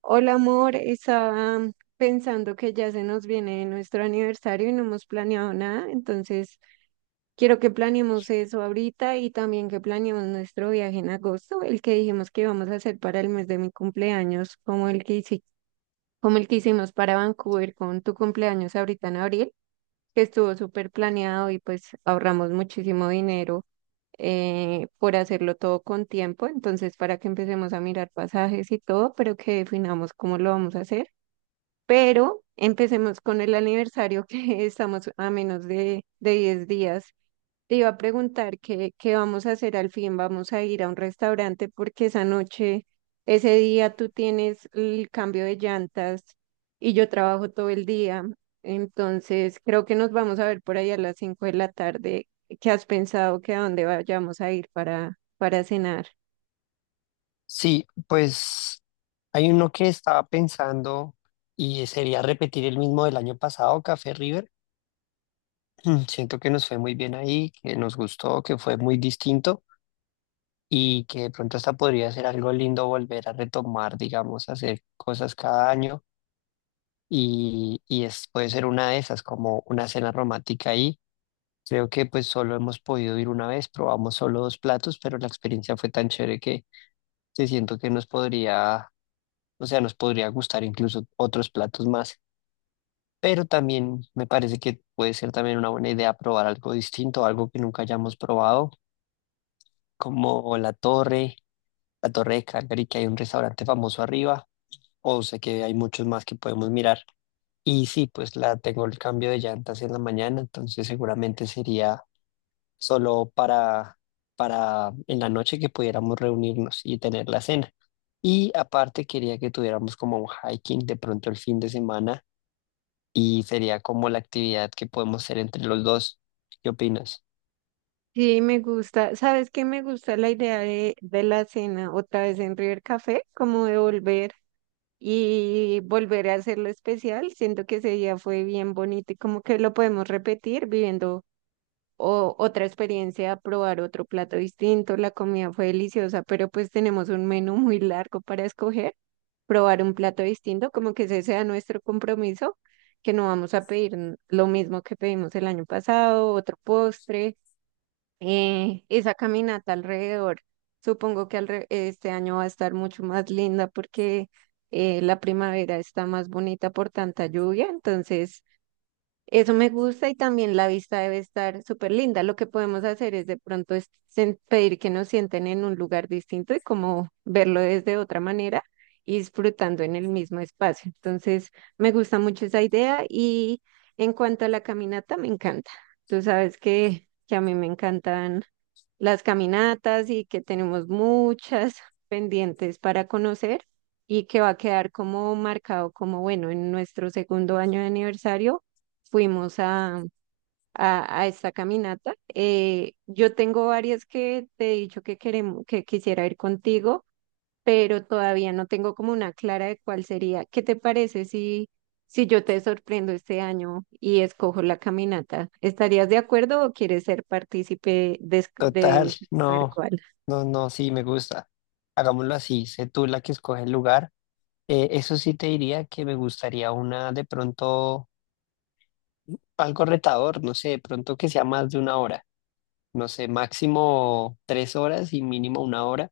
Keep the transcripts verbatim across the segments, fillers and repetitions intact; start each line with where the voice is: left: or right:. right: Hola amor, estaba mm, pensando que ya se nos viene nuestro aniversario y no hemos planeado nada, entonces quiero que planeemos eso ahorita y también que planeemos nuestro viaje en agosto, el que dijimos que íbamos a hacer para el mes de mi cumpleaños, como el que hici- como el que hicimos para Vancouver con tu cumpleaños ahorita en abril, que estuvo súper planeado y pues ahorramos muchísimo dinero eh, por hacerlo todo con tiempo, entonces para que empecemos a mirar pasajes y todo, pero que definamos cómo lo vamos a hacer. Pero empecemos con el aniversario que estamos a menos de, de diez días. Te iba a preguntar qué, qué vamos a hacer al fin. ¿Vamos a ir a un restaurante? Porque esa noche, ese día tú tienes el cambio de llantas y yo trabajo todo el día. Entonces creo que nos vamos a ver por ahí a las cinco de la tarde. ¿Qué has pensado que a dónde vayamos a ir para, para cenar?
left: Sí, pues hay uno que estaba pensando y sería repetir el mismo del año pasado, Café River. Siento que nos fue muy bien ahí, que nos gustó, que fue muy distinto y que de pronto hasta podría ser algo lindo volver a retomar, digamos, hacer cosas cada año y, y es, puede ser una de esas, como una cena romántica ahí. Creo que pues solo hemos podido ir una vez, probamos solo dos platos, pero la experiencia fue tan chévere que, que siento que nos podría o sea, nos podría gustar incluso otros platos más, pero también me parece que puede ser también una buena idea probar algo distinto, algo que nunca hayamos probado, como la torre, la torre de Calgary, que hay un restaurante famoso arriba, o sé que hay muchos más que podemos mirar. Y sí, pues la tengo el cambio de llantas en la mañana, entonces seguramente sería solo para, para en la noche que pudiéramos reunirnos y tener la cena. Y aparte quería que tuviéramos como un hiking de pronto el fin de semana y sería como la actividad que podemos hacer entre los dos. ¿Qué opinas?
right: Sí, me gusta. ¿Sabes qué? Me gusta la idea de, de la cena otra vez en River Café, como de volver y volver a hacerlo especial. Siento que ese día fue bien bonito y como que lo podemos repetir viviendo o- otra experiencia, probar otro plato distinto. La comida fue deliciosa, pero pues tenemos un menú muy largo para escoger. Probar un plato distinto, como que ese sea nuestro compromiso, que no vamos a pedir lo mismo que pedimos el año pasado, otro postre, eh, esa caminata alrededor. Supongo que alre- este año va a estar mucho más linda porque, eh, la primavera está más bonita por tanta lluvia, entonces eso me gusta y también la vista debe estar súper linda. Lo que podemos hacer es de pronto es sen- pedir que nos sienten en un lugar distinto y como verlo desde otra manera y disfrutando en el mismo espacio. Entonces, me gusta mucho esa idea y en cuanto a la caminata, me encanta. Tú sabes que, que a mí me encantan las caminatas y que tenemos muchas pendientes para conocer y que va a quedar como marcado como, bueno, en nuestro segundo año de aniversario fuimos a, a, a esta caminata. Eh, yo tengo varias que te he dicho que queremos, que quisiera ir contigo, pero todavía no tengo como una clara de cuál sería. ¿Qué te parece si, si yo te sorprendo este año y escojo la caminata? ¿Estarías de acuerdo o quieres ser partícipe de, esc-
left: Total,
right: de saber
left: no,
right: cuál?
left: no, no, sí, me gusta. Hagámoslo así, sé tú la que escoge el lugar. Eh, eso sí te diría que me gustaría una de pronto, algo retador, no sé, de pronto que sea más de una hora, no sé, máximo tres horas y mínimo una hora.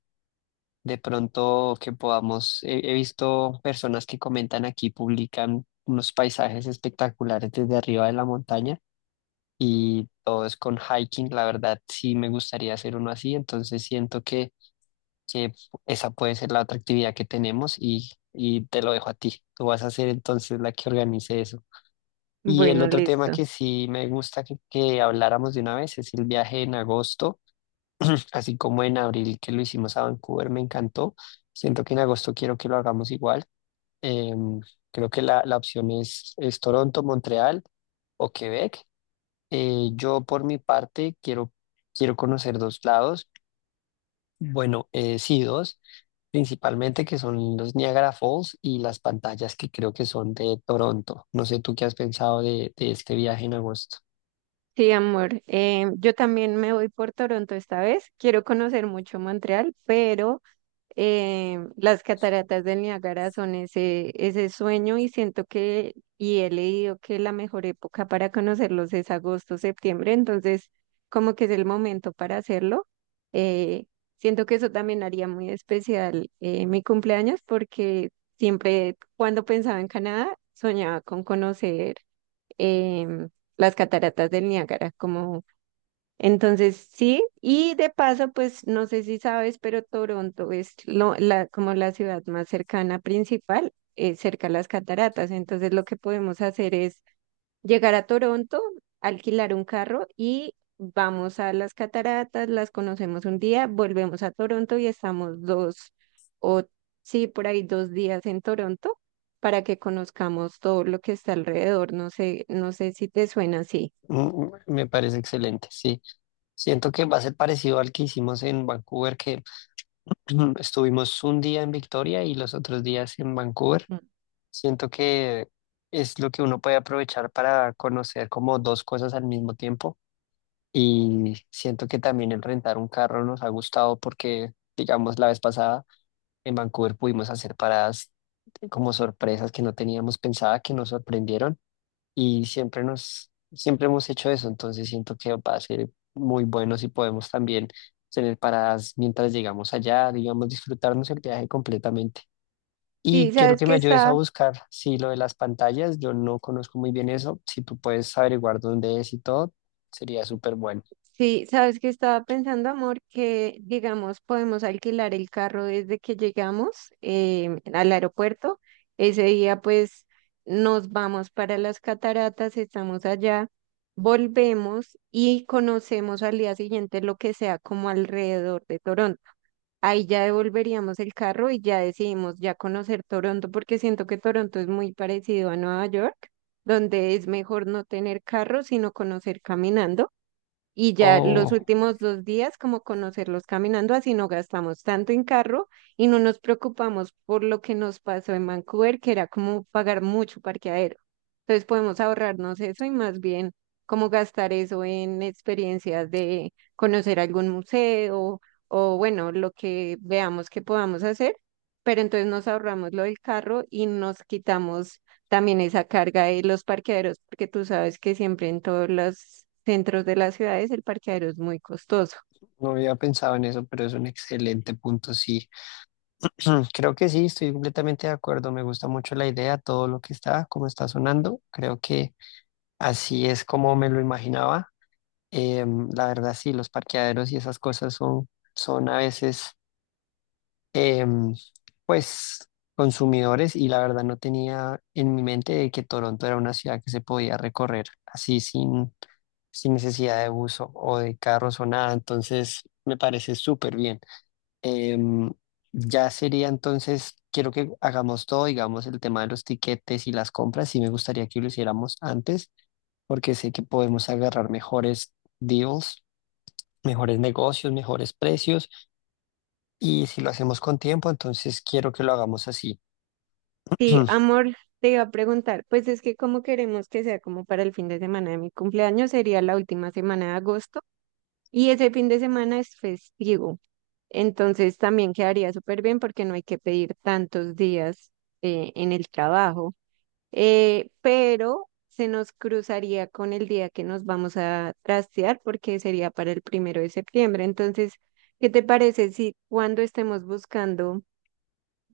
left: De pronto que podamos, he he visto personas que comentan aquí, publican unos paisajes espectaculares desde arriba de la montaña. Y todo es con hiking. La verdad, sí me gustaría hacer uno así, entonces siento que, que esa puede ser la otra actividad que tenemos y, y te lo dejo a ti. Tú vas a ser entonces la que organice eso. Y el
right: Bueno,
left: otro tema
right: listo.
left: que sí me gusta que, que habláramos de una vez es el viaje en agosto. Así como en abril que lo hicimos a Vancouver, me encantó. Siento que en agosto quiero que lo hagamos igual. Em, Creo que la, la opción es, es Toronto, Montreal o Quebec. Eh, yo por mi parte quiero, quiero conocer dos lados. Bueno, eh, sí, dos, principalmente que son los Niagara Falls y las pantallas que creo que son de Toronto. No sé tú qué has pensado de, de este viaje en agosto.
right: Sí, amor. Eh, yo también me voy por Toronto esta vez. Quiero conocer mucho Montreal, pero, eh, las cataratas del Niágara son ese, ese sueño y siento que, y he leído que la mejor época para conocerlos es agosto, septiembre, entonces como que es el momento para hacerlo. Eh, Siento que eso también haría muy especial, eh, mi cumpleaños porque siempre cuando pensaba en Canadá soñaba con conocer, em, las cataratas del Niágara como entonces, sí, y de paso, pues no sé si sabes, pero Toronto es lo- la, como la ciudad más cercana principal, eh, cerca a las cataratas. Entonces, lo que podemos hacer es llegar a Toronto, alquilar un carro y vamos a las cataratas, las conocemos un día, volvemos a Toronto y estamos dos o sí, por ahí dos días en Toronto para que conozcamos todo lo que está alrededor. No sé, no sé si te suena así.
left: Mm, mm, me parece excelente, sí. Siento que va a ser parecido al que hicimos en Vancouver, que estuvimos un día en Victoria y los otros días en Vancouver.
right: Mm.
left: Siento que es lo que uno puede aprovechar para conocer como dos cosas al mismo tiempo. Y siento que también el rentar un carro nos ha gustado porque, digamos, la vez pasada en Vancouver pudimos hacer paradas como sorpresas que no teníamos pensada, que nos sorprendieron y siempre nos, siempre hemos hecho eso, entonces siento que va a ser muy bueno si podemos también tener paradas mientras llegamos allá, digamos, disfrutarnos el viaje completamente.
right: Sí,
left: Y quiero
right: sabes
left: que
right: que
left: me ayudes a
right: está
left: buscar, si lo de las pantallas, yo no conozco muy bien eso, si tú puedes averiguar dónde es y todo, sería súper bueno.
right: Sí, sabes que estaba pensando, amor, que digamos podemos alquilar el carro desde que llegamos, em, al aeropuerto. Ese día pues nos vamos para las cataratas, estamos allá, volvemos y conocemos al día siguiente lo que sea como alrededor de Toronto. Ahí ya devolveríamos el carro y ya decidimos ya conocer Toronto porque siento que Toronto es muy parecido a Nueva York, donde es mejor no tener carro sino conocer caminando. Y ya los
left: O
right: últimos dos días, como conocerlos caminando, así no gastamos tanto en carro y no nos preocupamos por lo que nos pasó en Vancouver, que era como pagar mucho parqueadero. Entonces podemos ahorrarnos eso y más bien como gastar eso en experiencias de conocer algún museo o bueno, lo que veamos que podamos hacer, pero entonces nos ahorramos lo del carro y nos quitamos también esa carga de los parqueaderos, porque tú sabes que siempre en todos los centros de las ciudades el parqueadero es muy costoso.
left: No había pensado en eso, pero es un excelente punto, sí. Creo que sí, estoy completamente de acuerdo. Me gusta mucho la idea, todo lo que está, como está sonando. Creo que así es como me lo imaginaba. Em, la verdad, sí, los parqueaderos y esas cosas son, son a veces, em, pues, consumidores y la verdad no tenía en mi mente de que Toronto era una ciudad que se podía recorrer así sin, sin necesidad de buzo o de carros o nada. Entonces, me parece súper bien. Em, ya sería entonces, quiero que hagamos todo, digamos, el tema de los tiquetes y las compras. Sí me gustaría que lo hiciéramos antes, porque sé que podemos agarrar mejores deals, mejores negocios, mejores precios. Y si lo hacemos con tiempo, entonces quiero que lo hagamos así.
right: Sí, amor, te iba a preguntar, pues es que como queremos que sea como para el fin de semana de mi cumpleaños, sería la última semana de agosto y ese fin de semana es festivo, entonces también quedaría súper bien porque no hay que pedir tantos días, eh, en el trabajo. Eh, pero se nos cruzaría con el día que nos vamos a trastear porque sería para el primero de septiembre. Entonces, ¿qué te parece si cuando estemos buscando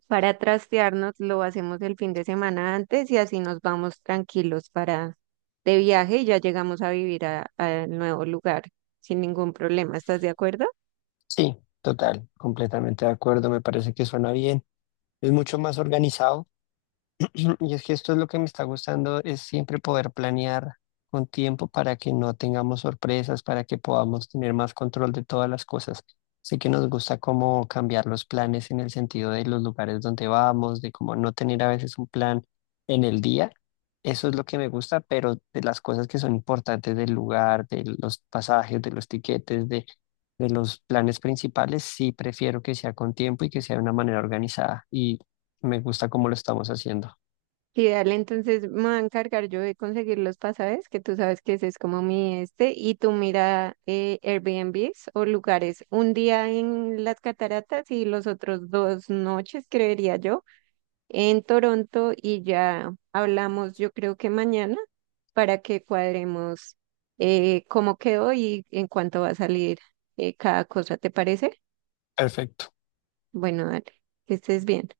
right: para trastearnos lo hacemos el fin de semana antes y así nos vamos tranquilos para de viaje y ya llegamos a vivir a- al nuevo lugar sin ningún problema? ¿Estás de acuerdo?
left: Sí, total, completamente de acuerdo. Me parece que suena bien. Es mucho más organizado. Y es que esto es lo que me está gustando, es siempre poder planear con tiempo para que no tengamos sorpresas, para que podamos tener más control de todas las cosas. Así que nos gusta cómo cambiar los planes en el sentido de los lugares donde vamos, de cómo no tener a veces un plan en el día. Eso es lo que me gusta, pero de las cosas que son importantes del lugar, de los pasajes, de los tiquetes, de, de los planes principales, sí prefiero que sea con tiempo y que sea de una manera organizada. Y me gusta cómo lo estamos haciendo.
right: Y dale, entonces me voy a encargar yo de conseguir los pasajes, que tú sabes que ese es como mi este, y tú mira, eh, Airbnbs o lugares, un día en las cataratas y los otros dos noches, creería yo, en Toronto y ya hablamos, yo creo que mañana, para que cuadremos, eh, cómo quedó y en cuánto va a salir, eh, cada cosa, ¿te parece?
left: Perfecto.
right: Bueno, dale, que estés bien.